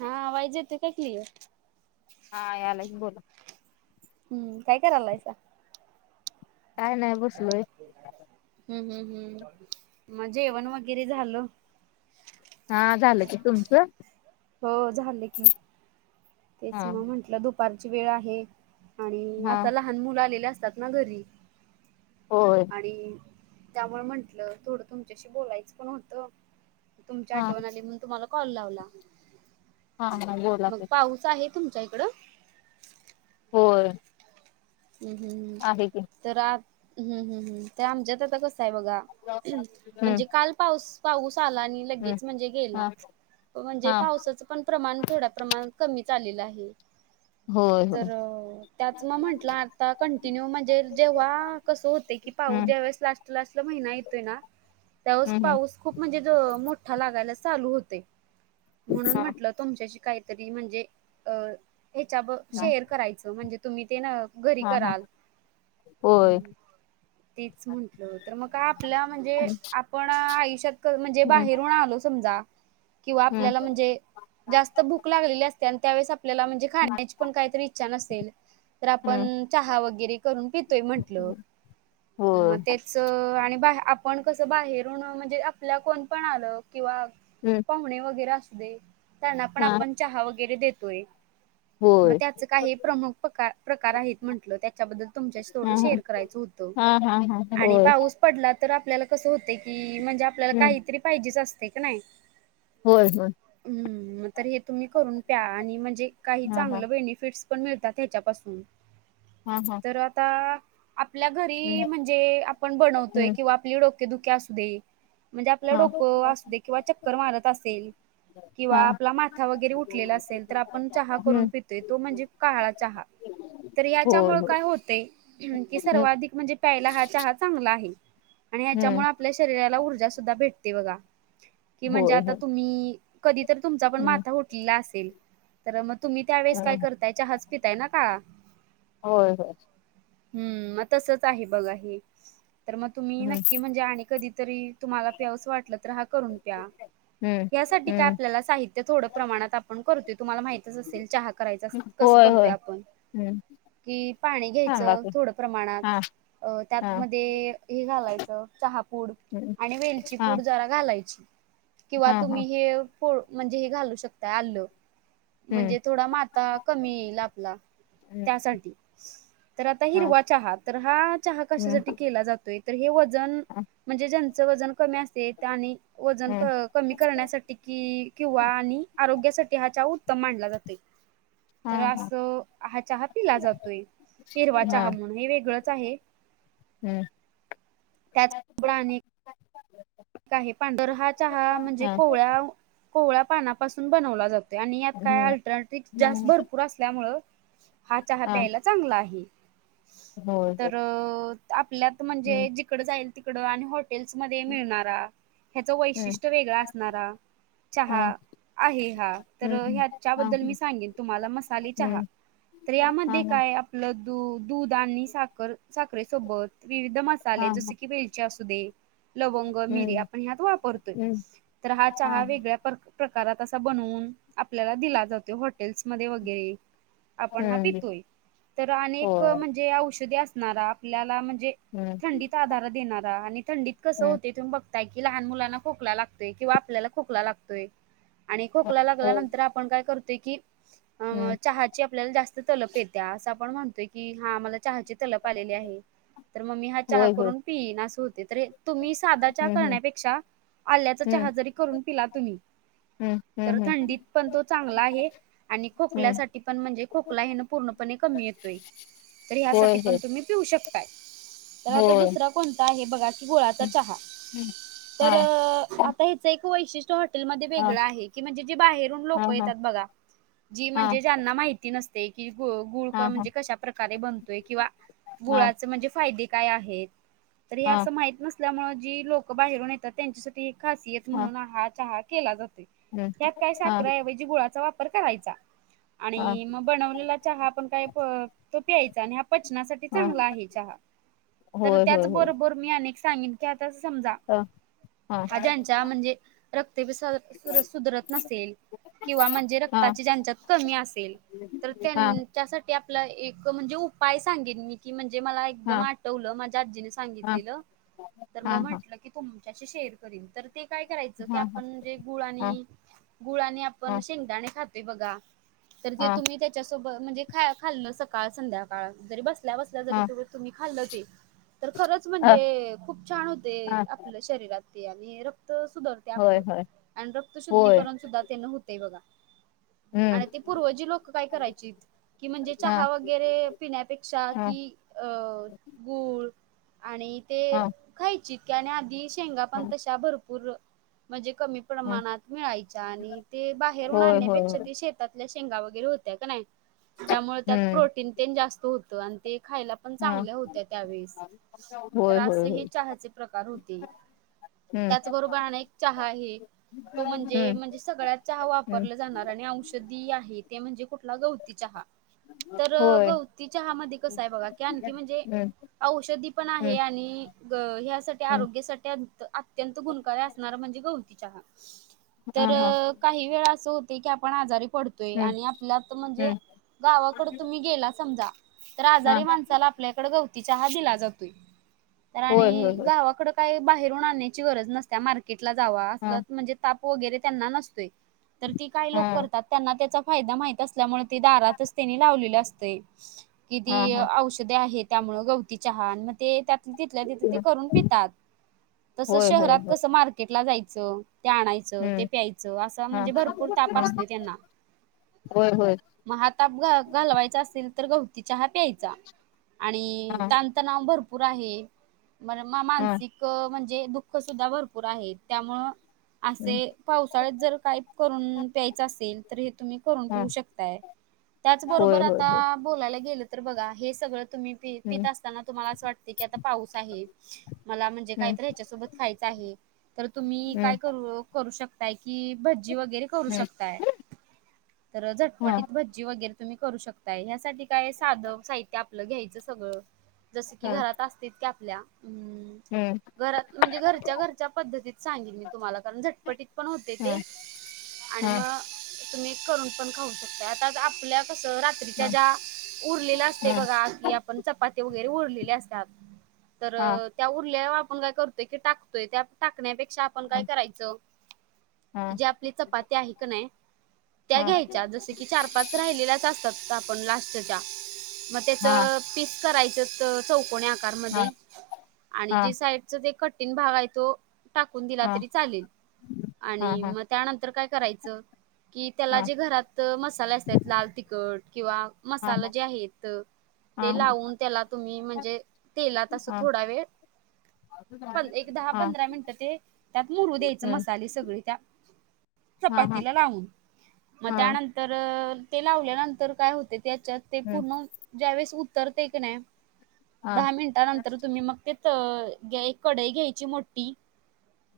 हा वयज येत काय केली आहे हा यालाही बोला हम्म काय करायलायचा काय नाही, बसलोय. हम् हम् हम्. मग जेवण वगैरे झालं. हा, झालं की, तुमचं? हो झाल की. तेच हा मग म्हंटलं दुपारची वेळ आहे, आणि, हा आता लहान मुलं आलेली असतात ना घरी. हो आणि त्यामुळे म्हंटलं थोडं तुमच्याशी बोलायचं पण होतं तुमची हा आठवण आली म्हणून तुम्हाला कॉल लावला हा हा बोला मग की पाऊस आहे तुमच्या इकडं हो हम्म हम् हम तर आ हम्म हम्म हम् तर आम जातात कस आहे बघा हम्म म्हणजे काल पाऊस पाऊस आला आणि हम्म लगेच म्हणजे गेला हा म्हणजे हा पावसाचं प्रमाण थोड्या प्रमाणात कमी चालेलं आहे होय होय तर त्याच म म्हण आता कंटिन्यू म्हणजे जेव्हा कसं होते की पाऊ हम्म ज्यावळेस लास्ट लास्टला महिना येतोय ना त्याव हम्म हम्म पाऊस खूप म्हणजे मोठा लागायला चालू होते म्हणून म्हटल तुमच्याशी काहीतरी म्हणजे अ ह्याच्या हा शेअर करायचं म्हणजे तुम्ही ते ना घरी हा हा कराल. हो तेच म्हटल तर मग आपल्या म्हणजे पण आयुष्यात म्हणजे हम्म बाहेरून आलो समजा किंवा हम्म आपल्याला म्हणजे जास्त भूक लागलेली असते आणि त्यावेळेस आपल्याला म्हणजे खाण्याची पण काहीतरी इच्छा नसेल तर आपण हम्म चहा वगैरे करून पितोय म्हंटल होय मग ते आणि बा आपण कसं बाहेरून म्हणजे आपल्या कोण पण आलं किंवा हम्म. णे वगैरे अस त्यांना पण हा आपण चहा वगैरे देतोय. मग होय त्याच काही प्रमुख प्रकार प्रकार आहेत म्हंटलं त्याच्याबद्दल तुमच्याशी हा थोडं शेअर करायचं होतं हा हा हा हा आणि होय पाऊस पडला तर आपल्याला कसं होते की म्हणजे आपल्याला हम्म काहीतरी पाहिजेच असते क नाही. हो हो. तर हे तुम्ही करून प्या आणि म्हणजे काही हा हा चांगलं बेनिफिट पण मिळतात त्याच्या पासून हा हा. आपल्या घरी हम्म म्हणजे आप बनतोय हम्म किंवा आपले डोके दुके असू दे म्हणजे आपलं हा डोकं असू दे किंवा चक्कर मारत असेल. हा किंवा आपला माथा वगैरे उठलेला असेल तर आपण चहा करून हम्म पितोय तो म्हणजे काळा चहा तर होय याच्यामुळे होय काय होते की हम्म सर्वाधिक म्हणजे प्यायला हा चहा चांगला आहे. आणि हम्म हच्यामुळे आपल्या शरीराला ऊर्जा सुद्धा भेटते बघा. कि म्हणजे होय आता होय तुम्ही कधीतरी तुमचा पण हम्म माथा होटलेला असेल. तर मग तुम्ही त्यावेेळेस काय हम्म करताय च हच पिताय ना. काळा होय हो. हम्म मग तसच आहे बघा हे तर मग तुम्ही हम्म नक्की म्हणजे आणि कधीतरी तुम्हाला प्यासं वाटलं तर हा करून प्या हम्म यासाठी काय हम्म आपल्याला साहित. ते थोडं प्रमाणात आपण करतोय तुम्हाला माहितच असेल चहा करायच कसं होय होय करतोय आपण हम्म. कि पाणी सांगा घ्यायचं की थोड प्रमाणात हा अ त्यात हा म हे घालायचं चहापूड हम्म आणि वेलची हा पूड जरा घा किंवा हा हा तुम्ही हे म्हणजे हे घालू शकता आ. म्हणजे हम्म थोडा माता कमी येईल आपला हम्म त्यासाठी तर आता हा हिरवा चहा तर हा चहा हम्म कशासाठी केला जातोय तर हे व हा म्हणजे ज्यां व क अस त्यां वन हम्म कमी करण्यासाठी कि किंवा आणि आरोग्यासाठी हा चा उत्तम मांडला जातो हा तर हा असं. हा चहा पिला जातोय हिरवा हा चहा म्हणून हे वेगळंच आहे. हम्म. आहेर हा चहा म्हणजे हा कोवळ्या कोवळ्या पानापासून बनवला जातो. आणित काय हम्म अल्टरनेट जास्त भरपूर असल्यामुळे हा चहा प्यायला. चग आहे होय होय तर आपल्यात म्हणजे हम्म तिकड जाईल तिकड आणि हॉटेल्स मध्ये मिळणारा ह्याच हम्म वैशिष्ट्य वेगळा असणारा. चहा हा आहे हा तर हम्म हा हा ह्याच्याबद्दल मी सांगेन तुम्हाला मसाले चहा हम्म तर हा हा यामध्ये काय आपलं दूध आणि साखर. साखरे सोबत विविध हा मसाले हा जसे की वेलचे असू दे लवंग री हम्म आपण ह्यात वापरतोय हम्म तर हा चहा वेगळ्या प्रकारात असा बनवून. आपल्याला दिला जातो हॉटेल्स मध्ये वगैरे आपण हा हम्म पितोय तर अनेक होय म्हणजे औषधी असणारा. आपल्याला म्हणजे हम्म थंडीत आधार देणारा आणि थंडीत कस हो. हम्म थून बघताय की लहान मुलांना खोकला लागतोय किंवा आपल्याला खोकला लागतोय. आणि खोकला लागल्यानंतर आपण काय करतोय की अ हम्म चहाची आपल्याला जास्त तलप येत्या असं आपण म्हणतोय की हा आमला चहाचे तलप आलेली आहे. तर मम्मी हा चहा होय होय करून पिईन अस होते तर तुम्ही साधा चहा हम्म हम्म करण्यापेक्षा आल्याचा हम्म चहाजरी करून पिला तुम्ही तर हम्म हम्म हम्म थंडीत पण तो चांगला आहे. आणि हम्म खोकल्यासाठी पण म्हणजे खोकला हे ना पूर्णपणे कमी येतोय तर ह्यासाठी होय पण होय तुम्ही? पिऊ शकताय तर आता होय दुसरा कोणता आहे बघा की गोळा च तर हा आता ह्याच एक वैशिष्ट्य हॉटेलमध्येध्ये हा वेगळ आहे की म्हणजे जे बाहेरून हा लोक हा येतात बघा. जी हा म्हणजे ज्यांना माहिती नसते की ग गुळ हा हा म्हणजे कशा प्रकारे बनतोय किंवा हा गुळाचे म्हणजे फायदे काय आहेत. तरी हे हा असं माहत नसल्यामुळे जी लोकं बाहेरून येतात त्यांच्यासाठी एक खासियत हा म्हणून आहात, आहात केला जातो हम्म त्यात काय हा सााखर आहेजी गुळाचा वापर करायचा. हा आणि मग बनवलेला चहा पण काय तो प्यायचा आणि पचनासाठी हा चांगला आहे चहा तर होय होय होय त्याचबरोबर. मी अनेक सांगिले आता समजा. हा. हा भाज्यांचा म्हणजे रक्त सुधरत नसेल. किंवा म्हणजे हा हा रक्ताची ज्यांच्यात कमी असेल तर हा त्यांच्यासाठी आपला एक म्हणजे उपाय सांगेन मी की म्हणजे मला एकदम हा आठवलं माझ्या आजीने हा हा सांगितलेलं तर मग हा हा म्हटलं की तुमच्याशी शेअर करील तर. ते काय करायचं की हा आपण म्हणजे गुळ आणि, गुळ आणि हा आपण शेंगदाणे खातोय बघा तर ते तुम्ही त्याच्यासोबत म्हणजे ख खाल सकाळ संध्याकाळ जरी बसल्या, बसल्या जरी हा हा तु तुम्ही खाल्ल ते तर खरंच म्हणजे खूप छान होते हा आपल्या शरीरात. आणि रक्त सुधारते होय आपलं होय आणि रक्त होय शुद्धीकरण सुद्धा त्यांन होते. ते बघा हम्म आणि ते पूर्वजी लोक काय करायचीत कि म्हणजे हा चहा वगैरे पिण्यापेक्षा हा कि अ गुळ आणि ते हा खायचेत आणि आधी पण तश्या भरपूर म्हणजे कमी हा प्रमाणात मिळायच्या आणि ते बाहेरून होय होय आणण्यापेक्षा होय ते शेतातल्या शेंगा वगैरे होत्या का नाही. त्यामुळे त्यात हम्म प्रोटीन ते जास्त होत आणि ते खायला पण हा चांगल्या होत्या त्यावेेळेस. तर होय होय असे होय हे चहाचे प्रकार होते हम्म त्याचबरोबर अनेक चहा आहे. तो म्हणजे, हम्म म्हणजे सगळ्यात चहा हम्म वापरला जाणार आणि औषध ती आहे ते म्हणजे कुठला गवती चहा तर होय गवती चहा मधी कसा आहे की बघा की आणखी म्हणजे हम्म औषधी पण आहे. हम्म आणि ह्यासाठी हम्म आरोग्यासाठी अत्यंत गुणकार असणार म्हणजे गवती चहा तर हा हा काही वेळ असं होते की आपण आजारी पडतो. हम्म आणि आपल्यात म्हणजे हम्म गावाकड तुम्ही गेला समजा तर हा आजारी माणसाला आपल्याकडे गवती चहा दिला जातोय. तर होय आणि होय होय गावाकड काही बाहेरून आणण्याची गरज नसते मार्केटला जाव हा म्हणजे ताप वगैरे त्यांना नसतोय तर ते काही लोक हा करतात त्यांना त्याचा फायदा माहित असल्यामुळे ते दारातच त्यांनी लावलेले असते हा किती हा औषधी आहेत. त्यामुळं गवती चहा अन त्यामुळ ते त्यात तिथल्या तिथ हम्म, करून पितातं तस होय होय शहरात होय कस मार मार्केटला जायचं ते आणायच ते हम्म प्यायचं असं हा म्हणजे भरपूर ताप हा असतोय त्यांना. होय, होय. मग हा ताप घालवायचा असेल तर गवती चहा प्यायचा आणि हा ताण तणाव भरपूर आहे म हा मानसिक म्हणजे दुःख सुद्धा भरपूर आहे त्यामुळं असे हम्म, पावसाळ्यात जर काही करून प्यायचं असेल तर हे तुम्ही करून हा पिऊ शकताय. होय त्याचबरोबर होय होय आता बोलायला गेलं तर बघा हे सगळं तुम्ही पित हम्म असताना तुम्हाला वाटत आता कि पाऊस आहे मला म्हणजे हम्म याच्यासोबत काहीतरी खायचं आहे तर तुम्ही काय हम्म करू करू शकताय कि भजी वगैरे करू हम्म शकताय. तर हा झटपटीत भज्जी वगैरे तुम्ही करू शकताय ह्यासाठी काय साध साहित्य आपलं घ्यायचं सगळं जस की हा घरात असतंच की आपल्या हम्म. घरात म्हणजे घरच्या, घरच्या पद्धतीत सांगेन मी तुम्हाला कारण झटकन पटीत पण होते ते हा आणि हा मग तुम्ही करून पण खाऊ शकता आणि आता आपल्या कस् त्रीच्या हा ज्या उरलेल्या असते हा बघा की आपण चपाती वगैरे उरलेले असतात तर त्या उरल्यावर आपण काय करतोय की टाकतोय त्या टाकण्यापेक्षा आपण काय करायचं? हा की ज आपली चपाती आहे का नाही त्या हा हा घ्यायच्या जस की चार पाच चार-पाच राहिलेल्याच असतात आपण लास्ट च्या मग त्याच पीस करायचंत चौकणी हा हा हा आकारमध्ये आणि जे साईडचा ते कठीण भाग आहे तो टाकून दिला तरी चालेल हा हा आणि मग त्यानंतर काय करायचं? कि त्याला जे घरात मसाले असतात लाल तिखट किंवा हा हा हा हा मसाला जे आहेत हा हा हा हा ते लावून त्याला तुम्ही म्हणजे म्हणजे तेलात असं थोडावेळ पण एक दहा हा पंधरा मिनिटं ते त्यात मुरू द्यायच मसाले सगळे त्या हा हा चपातीला लावून मग हा त्यानंतर तर ते लावल्यानंतर काय होते याच्यात ते हम्म पूर्ण ज्यावेेळेस उतरते कनाही हा दहा मिनटा नंतर तुम्ही मग ते एक कढई घ्यायची मोठी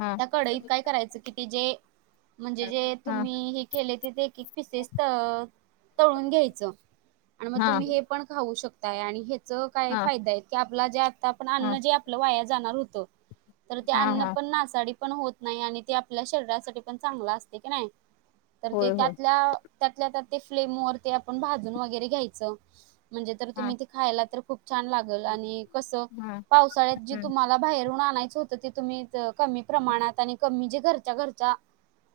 हा त्या कढईत काय करायचं की ती जे म्हणजे हा जे हा तुम्ही हे केले ते ते एक एक पिसेस तळून घ्यायचं आणि मग तुम्ही हे पण खाऊ शकताय आणि ह्याच काय हा फायदा आहे की आपला जे आता आपण अन्न हा जे जे आपला अन्न वाया जाणार हुतं ते हा अन्न हा पण नासाडी पण होत नाही आणि ते आपल्या शरीरासाठी पण चांगला असते की नाही तर ते होय होय त्यातल्या त्यातल्या त्यात ते फ्लेम वर ते आपण भाजून वगैरे घ्यायचं म्हणजे तर हा तुम्ही ते खायला तर खूप छान लागंल आणि कसं हा पावसाळ्यात जे हम्म तुम्हाला बाहेरहून आणायचं होतं ते तुम्ही कमी प्रमाणात आणि कमी जे घरच्या घरच्या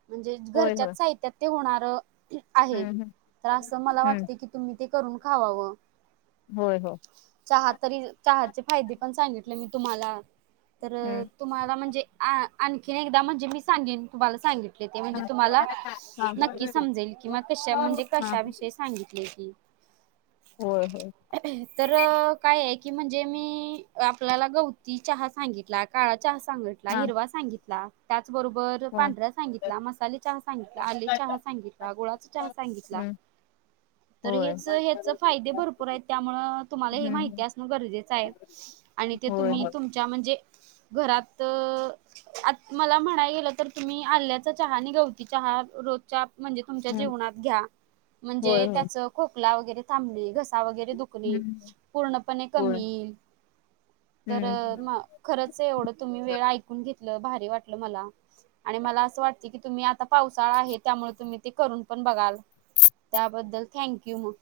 म्हणजे होय होय घरच्याच साहित्यात ते होणारं आहे हम्म तर असं मला हम्म हम्म वाटते की तुम्ही ते करून खावावं होय हो चहा तरी चहाचे फायदे पण सांगितले मी तुम्हाला तर हम्म तुम्हाला म्हणजे आणखीन एकदा म्हणजे मी सांगेन तुम्हाला सांगि लिती हा म्हणजे तुम्हाला हा हा होय नक्की होय समजेल की म्हणजे कशा विशेष सांगितली की. होय होय तर काय की म्हणजे मी आपल्याला गवती चहा सांगितला काळा चहा सांग तला हा हिरवा सांगितला त्याचबरोबर, होय पांढरा, सांगितला मसाले चहा, सांगितला आले चहा, सांगितला गुळाचा चहा सांगितला. हम्म तर होय हेच हचं फायदे भरपूर आहेत त्यामुळं तुम्हाला हे माहि ती हम्म असणं गरजेचं आहे आणि ते होय तुम्ही होय तुमच्या म्हणजे घरात आ मला म्हणाय गेलं तर तुम्ही आल्याचा चहा आणि गवती चहा रोज च्या म्हणजे तुमच्या हम्म जिवनात घ्या होय म्हणजे होय त्याचं खोकला वगैरे थांबली घ सा वैगेरे दुखणे हम्म पूर्ण पणे कमी होय येईल तर हम्म खरंच एवढं तुम्ही वेळ ऐकून घेतलं भारी वाटलं मला आणि मला असं वाटते की तुम्ही आता. पावसाळा आहे त्यामुळे तुम्ही ते करून पण बघाल त्याबद्दल थँंक यू मग.